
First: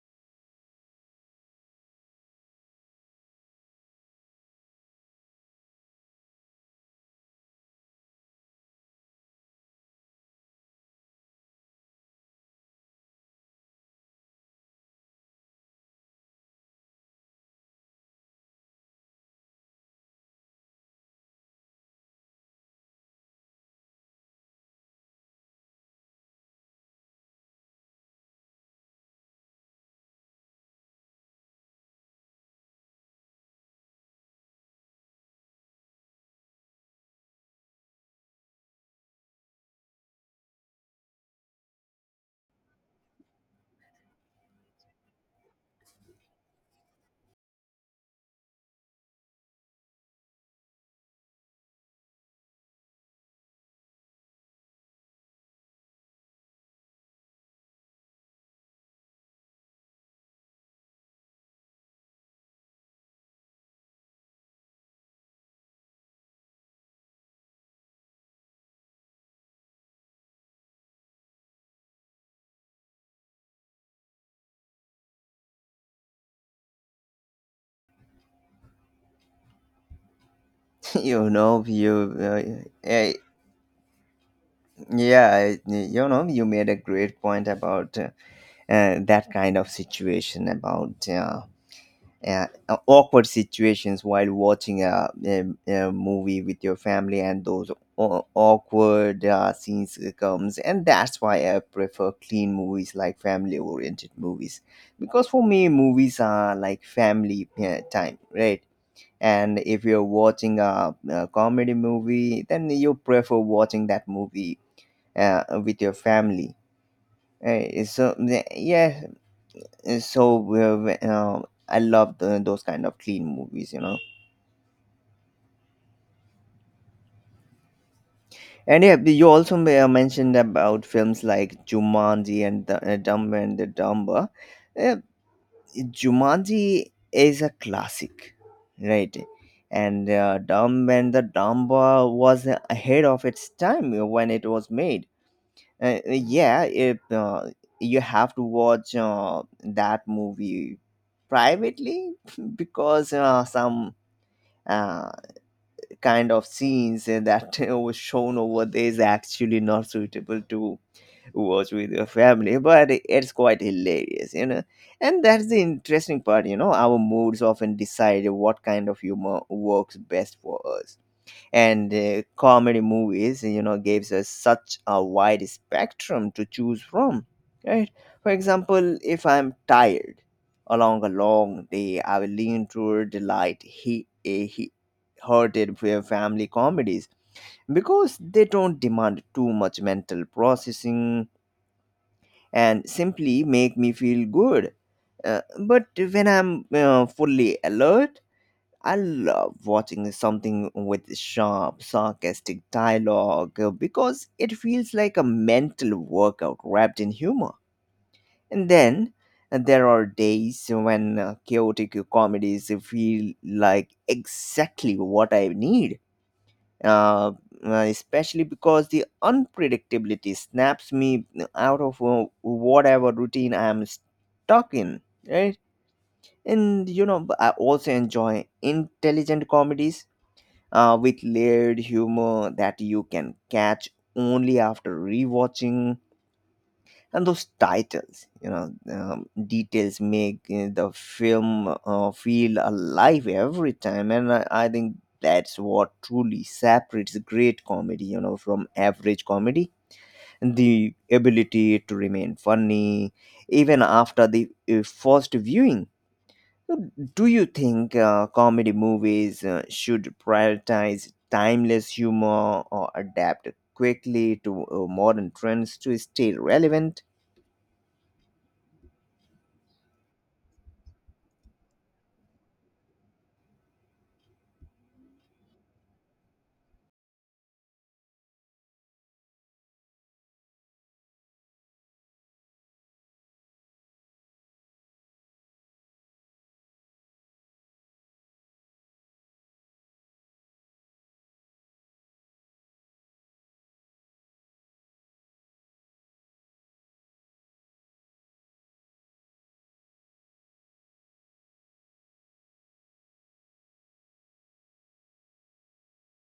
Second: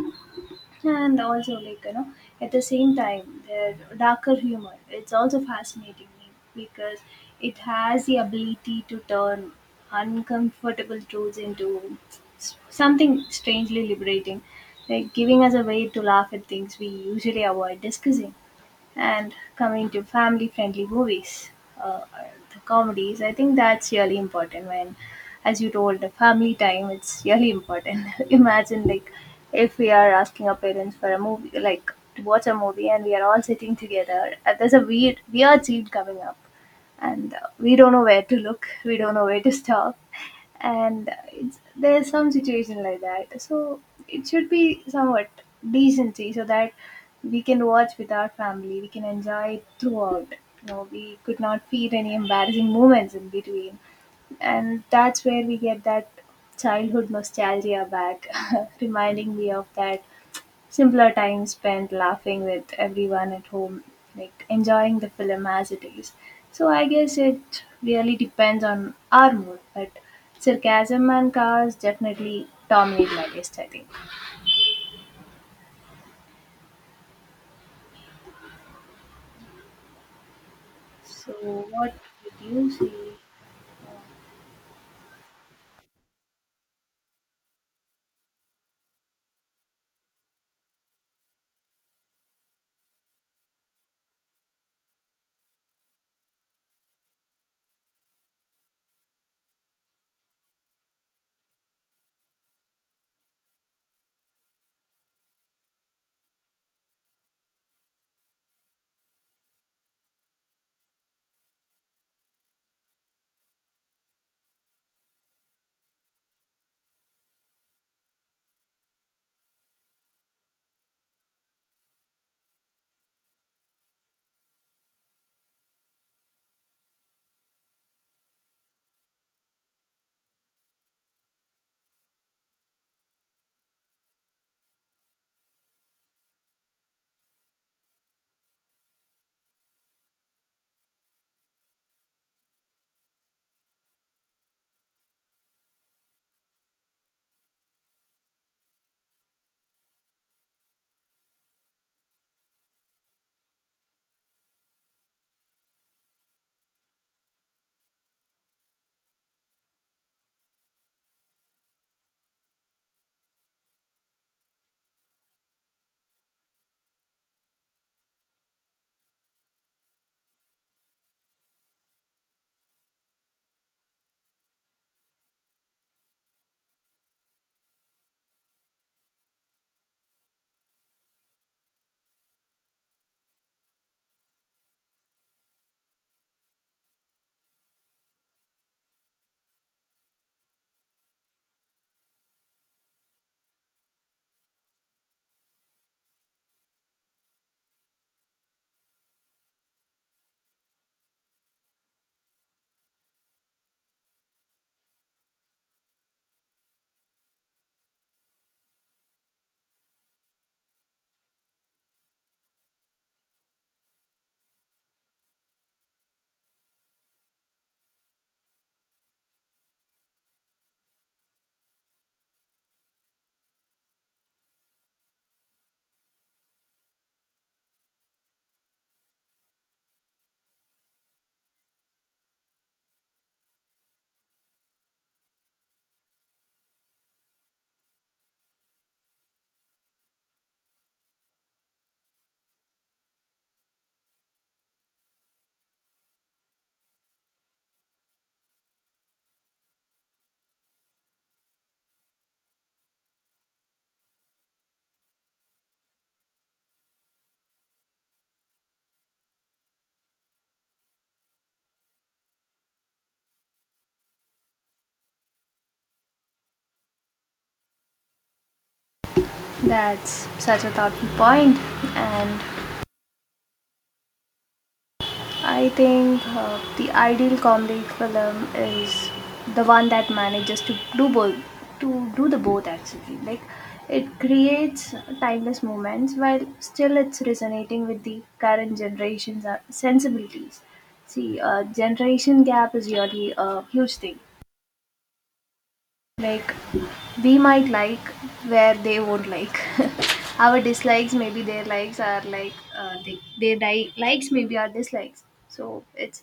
S2: And also, like, you know, at the same time their darker humor, it's also fascinating me because it has the ability to turn uncomfortable truths into something strangely liberating, like giving us a way to laugh at things we usually avoid discussing. And coming to family friendly movies, uh, the comedies, I think that's really important when, as you told, the family time, it's really important. Imagine, like, if we are asking our parents for a movie, like, to watch a movie and we are all sitting together, there's a weird, weird scene coming up, and we don't know where to look, we don't know where to stop, and it's, there's some situation like that. So it should be somewhat decency so that we can watch with our family, we can enjoy it throughout, you know, we could not feel any embarrassing moments in between. And that's where we get that childhood nostalgia back, reminding me of that simpler time spent laughing with everyone at home, like enjoying the film as it is. So I guess it really depends on our mood, but sarcasm and cars definitely dominate my list, I think.
S1: you
S2: So
S1: know,
S2: what
S1: you
S2: would you
S1: uh,
S2: say?
S1: uh, you know, you made a great point about that kind of situation, about uh, awkward situations while watching a movie with your family, and those awkward scenes comes, and that's why I prefer clean movies like family-oriented movies, because for me, movies are like family time, right? And if you're watching a comedy movie, then you prefer watching that movie with your family. Uh, so the- yeah, so uh, uh, I love the, those kind of clean movies, you know. And yeah, you also mentioned about films like Jumanji and the, Dumber and the Dumber. Uh, Jumanji is a classic, right? And Dumb and the Dumber was ahead of its time when it was made. Yeah, you have to watch that movie privately because some uh, kind of scenes that was shown over there is actually not suitable to watch with your family, but it's quite hilarious, you know. And that's the interesting part, you know. Our moods often decide what kind of humor works best for us, and comedy movies, you know, gives us such a wide spectrum to choose from, right? For example, if I'm tired along a long day, I will lean toward the light he hearted family comedies because they don't demand too much mental processing and simply make me feel good. Uh, but when I'm fully alert, I love watching something with sharp, sarcastic dialogue because it feels like a mental workout wrapped in humor. And then there are days when chaotic comedies feel like exactly what I need, uh, especially because the unpredictability snaps me out of whatever routine I'm stuck in, right? And you know, I also enjoy intelligent comedies with layered humor that you can catch only after rewatching. And those titles, you know, details make the film feel alive every time. And I think that's what truly separates great comedy, you know, from average comedy. The ability to remain funny even after the first viewing. So do you think comedy movies should prioritize timeless humor or adapt quickly to modern trends to stay relevant?
S2: That's such a thoughtful point, and I think the ideal comedy film is the one that manages to do both, to do the both actually. Like it creates timeless moments while still it's resonating with the current generation's sensibilities. See, generation gap is really a huge thing, like we might like where they won't like our dislikes, maybe their likes are like their likes maybe are dislikes. So it's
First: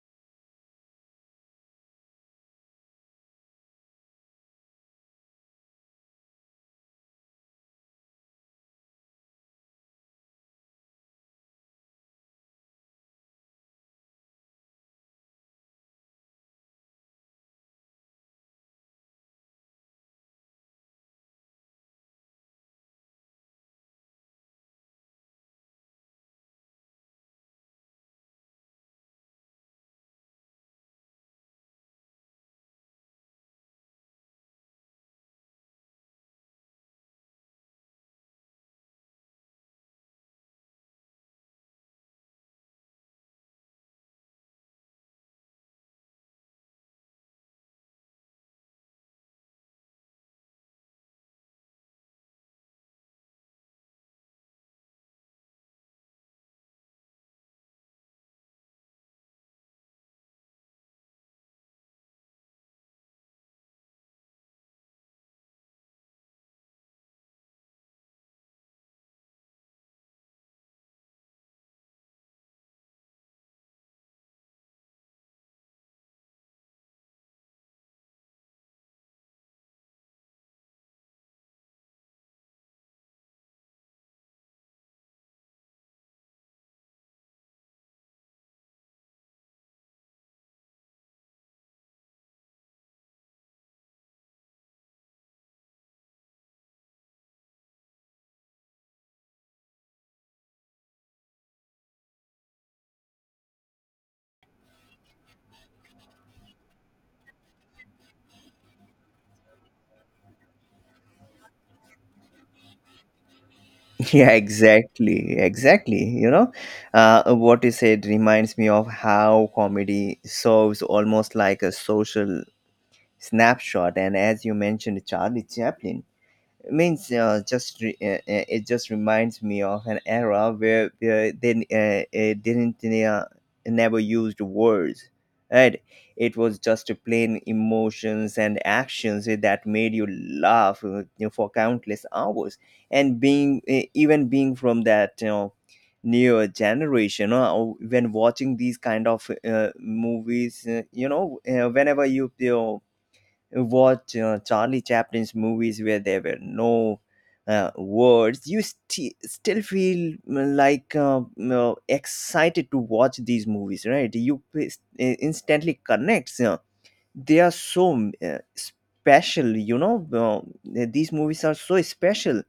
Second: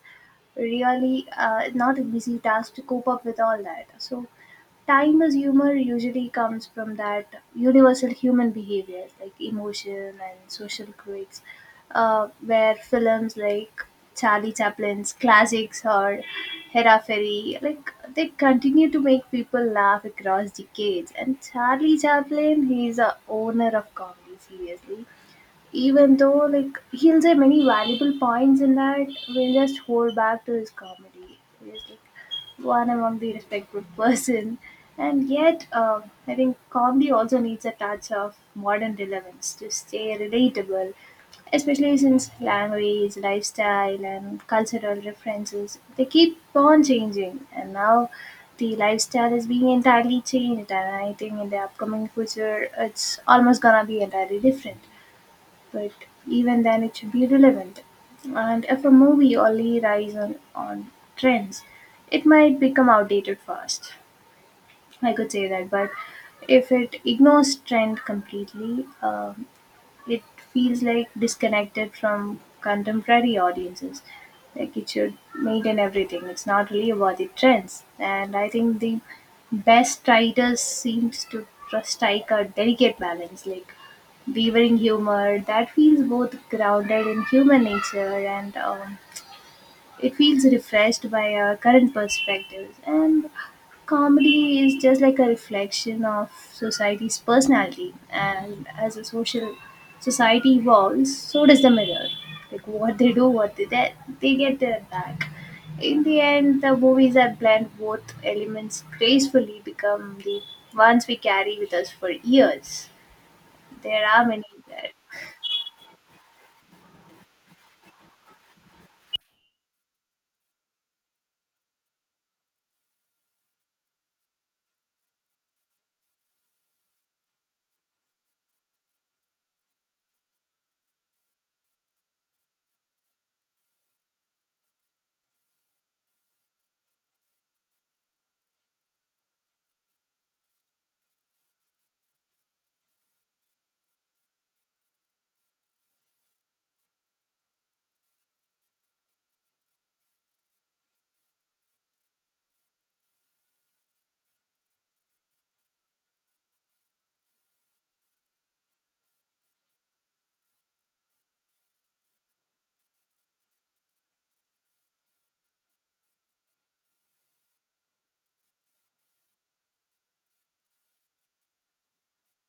S2: really not an easy task to cope up with all that. So time as humor usually comes from that universal human behavior like emotion and social quirks, where films like Charlie Chaplin's classics or Hera ferry like, they continue to make people laugh across decades. And Charlie Chaplin, he's a owner of comedy seriously. Even though like he'll say many valuable points in that, we'll just hold back to his comedy. He's like one among the respectful person. And yet I think comedy also needs a touch of modern relevance to stay relatable, especially since language, lifestyle and cultural references, they keep on changing. And now the lifestyle is being entirely changed, and I think in the upcoming future it's almost gonna be entirely different. But even then it should be relevant. And if a movie only relies on trends, it might become outdated fast. I could say that. But if it ignores trend completely, um, it feels like disconnected from contemporary audiences. Like it should maintain everything. It's not really about the trends. And I think the best writers seems to strike a delicate balance, like weaving humor that feels both grounded in human nature and it feels refreshed by our current perspectives. And comedy is just like a reflection of society's personality. And as a social society evolves, so does the mirror. Like what they do, what they get their back. In the end, the movies that blend both elements gracefully become the ones we carry with us for years. There are
S1: Yeah,
S2: many there.
S1: exactly, exactly. You know, what you said reminds me of how comedy serves almost like a social snapshot. And as you mentioned, Charlie Chaplin means it just reminds me of an era where they didn't never used words, right? It was just plain emotions and actions that made you laugh you know, for countless hours. And being even being from that, you know, newer generation, when watching these kind of movies you know whenever you know, watch Charlie Chaplin's movies where there were no words, you still feel like you know, excited to watch these movies, right? You instantly connects. You know. They are so special, you know. These movies are so special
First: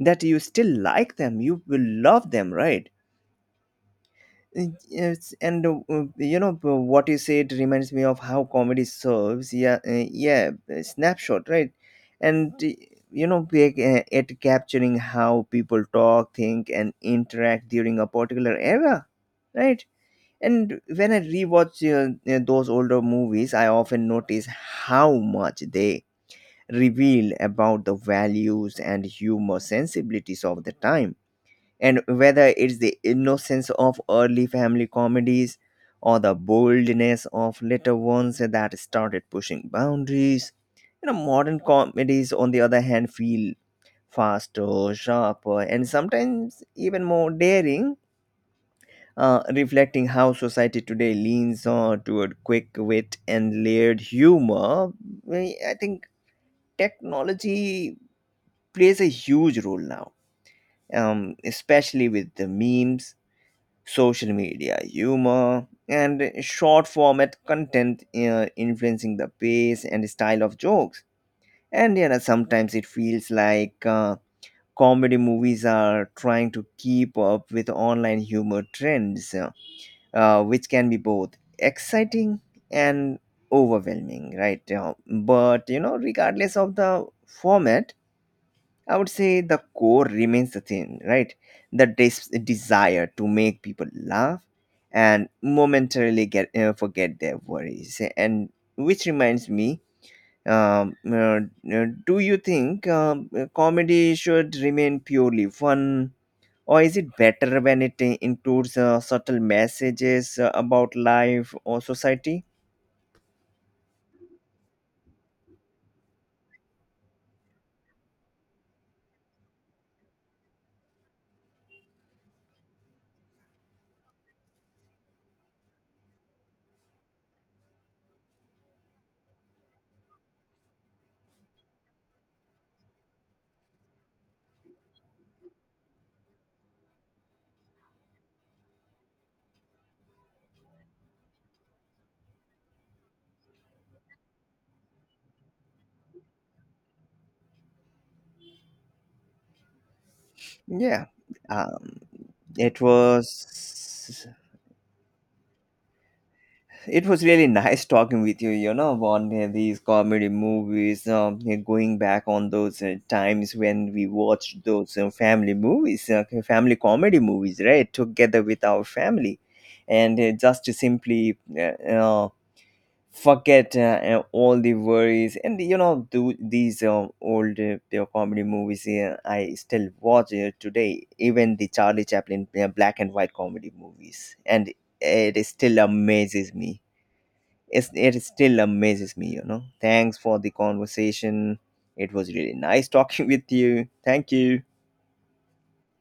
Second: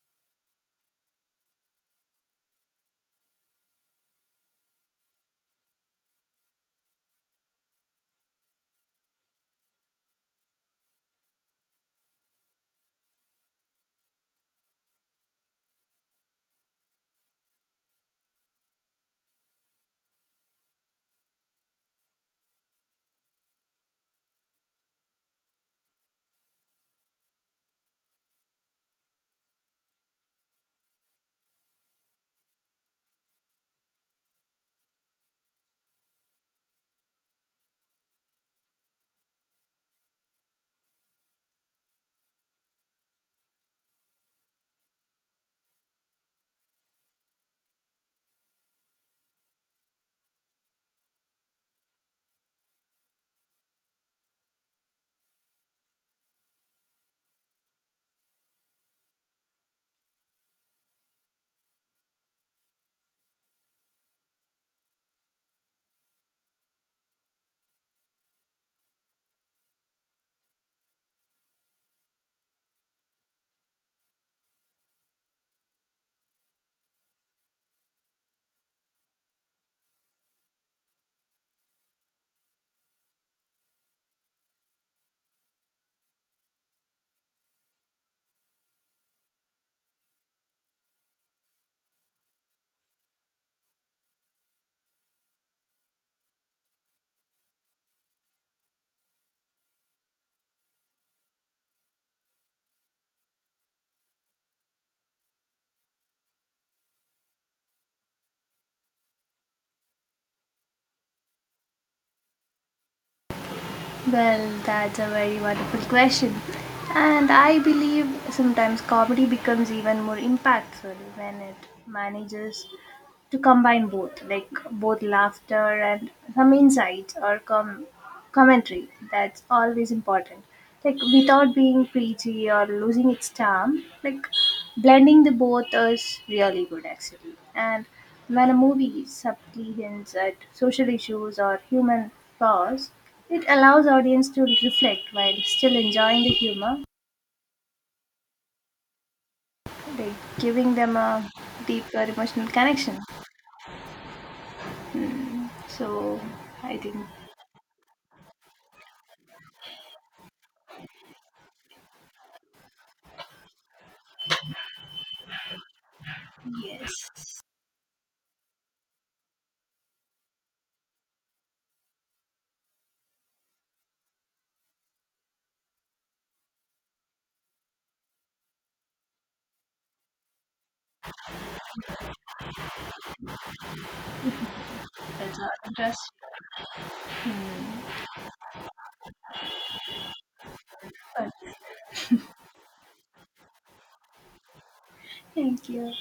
S1: that you still like them, you will love them, right? Yes, and you know what you said reminds me of how comedy serves. Yeah, yeah, a snapshot, right? And you know, at capturing how people talk, think, and interact during a particular era, right? And when I rewatch those older movies, I often notice how much they reveal about the values and humor sensibilities of the time, and whether it's the innocence of early family comedies or the boldness of later ones that started pushing boundaries. You know, modern comedies, on the other hand, feel faster, sharper, and sometimes even more daring, reflecting how society today leans on toward quick wit and layered humor. i I think technology plays a huge role now, especially with the memes, social media humor, and short format content influencing the pace and style of jokes. And you know, sometimes it feels like comedy movies are trying to keep up with online humor trends, which can be both exciting and overwhelming, right? But you know, regardless of the format, I would say the core remains the same, right? The desire to make people laugh and momentarily get forget their worries. And which reminds me, um, uh, do you think comedy should remain purely fun, or is it better when it includes subtle messages about life or society?
S2: Well, that's a very wonderful question. And I believe sometimes comedy becomes even more impactful when it manages to combine both, like both laughter and some insights or commentary. That's always important. Like without being preachy or losing its charm, like blending the both is really good actually. And when a movie subtly hints at social issues or human flaws, it allows audience to reflect while still enjoying the humor, like giving them
S1: Yeah,
S2: a
S1: um,
S2: deeper emotional
S1: it
S2: connection.
S1: was.
S2: So I think
S1: It was really nice talking with you, you know, on these comedy movies, going back on those times when we watched those family movies, okay, family comedy
S2: yes.
S1: movies, right, together with our family. And just to simply uh, forget all the worries. And, you know, do these old comedy movies I still watch today, even the Charlie Chaplin black and white comedy movies. And
S2: That's
S1: it
S2: all.
S1: still
S2: Just
S1: amazes me. It still amazes me, you know. Thanks for the conversation. It was really nice talking with you. Thank you.
S2: thank you.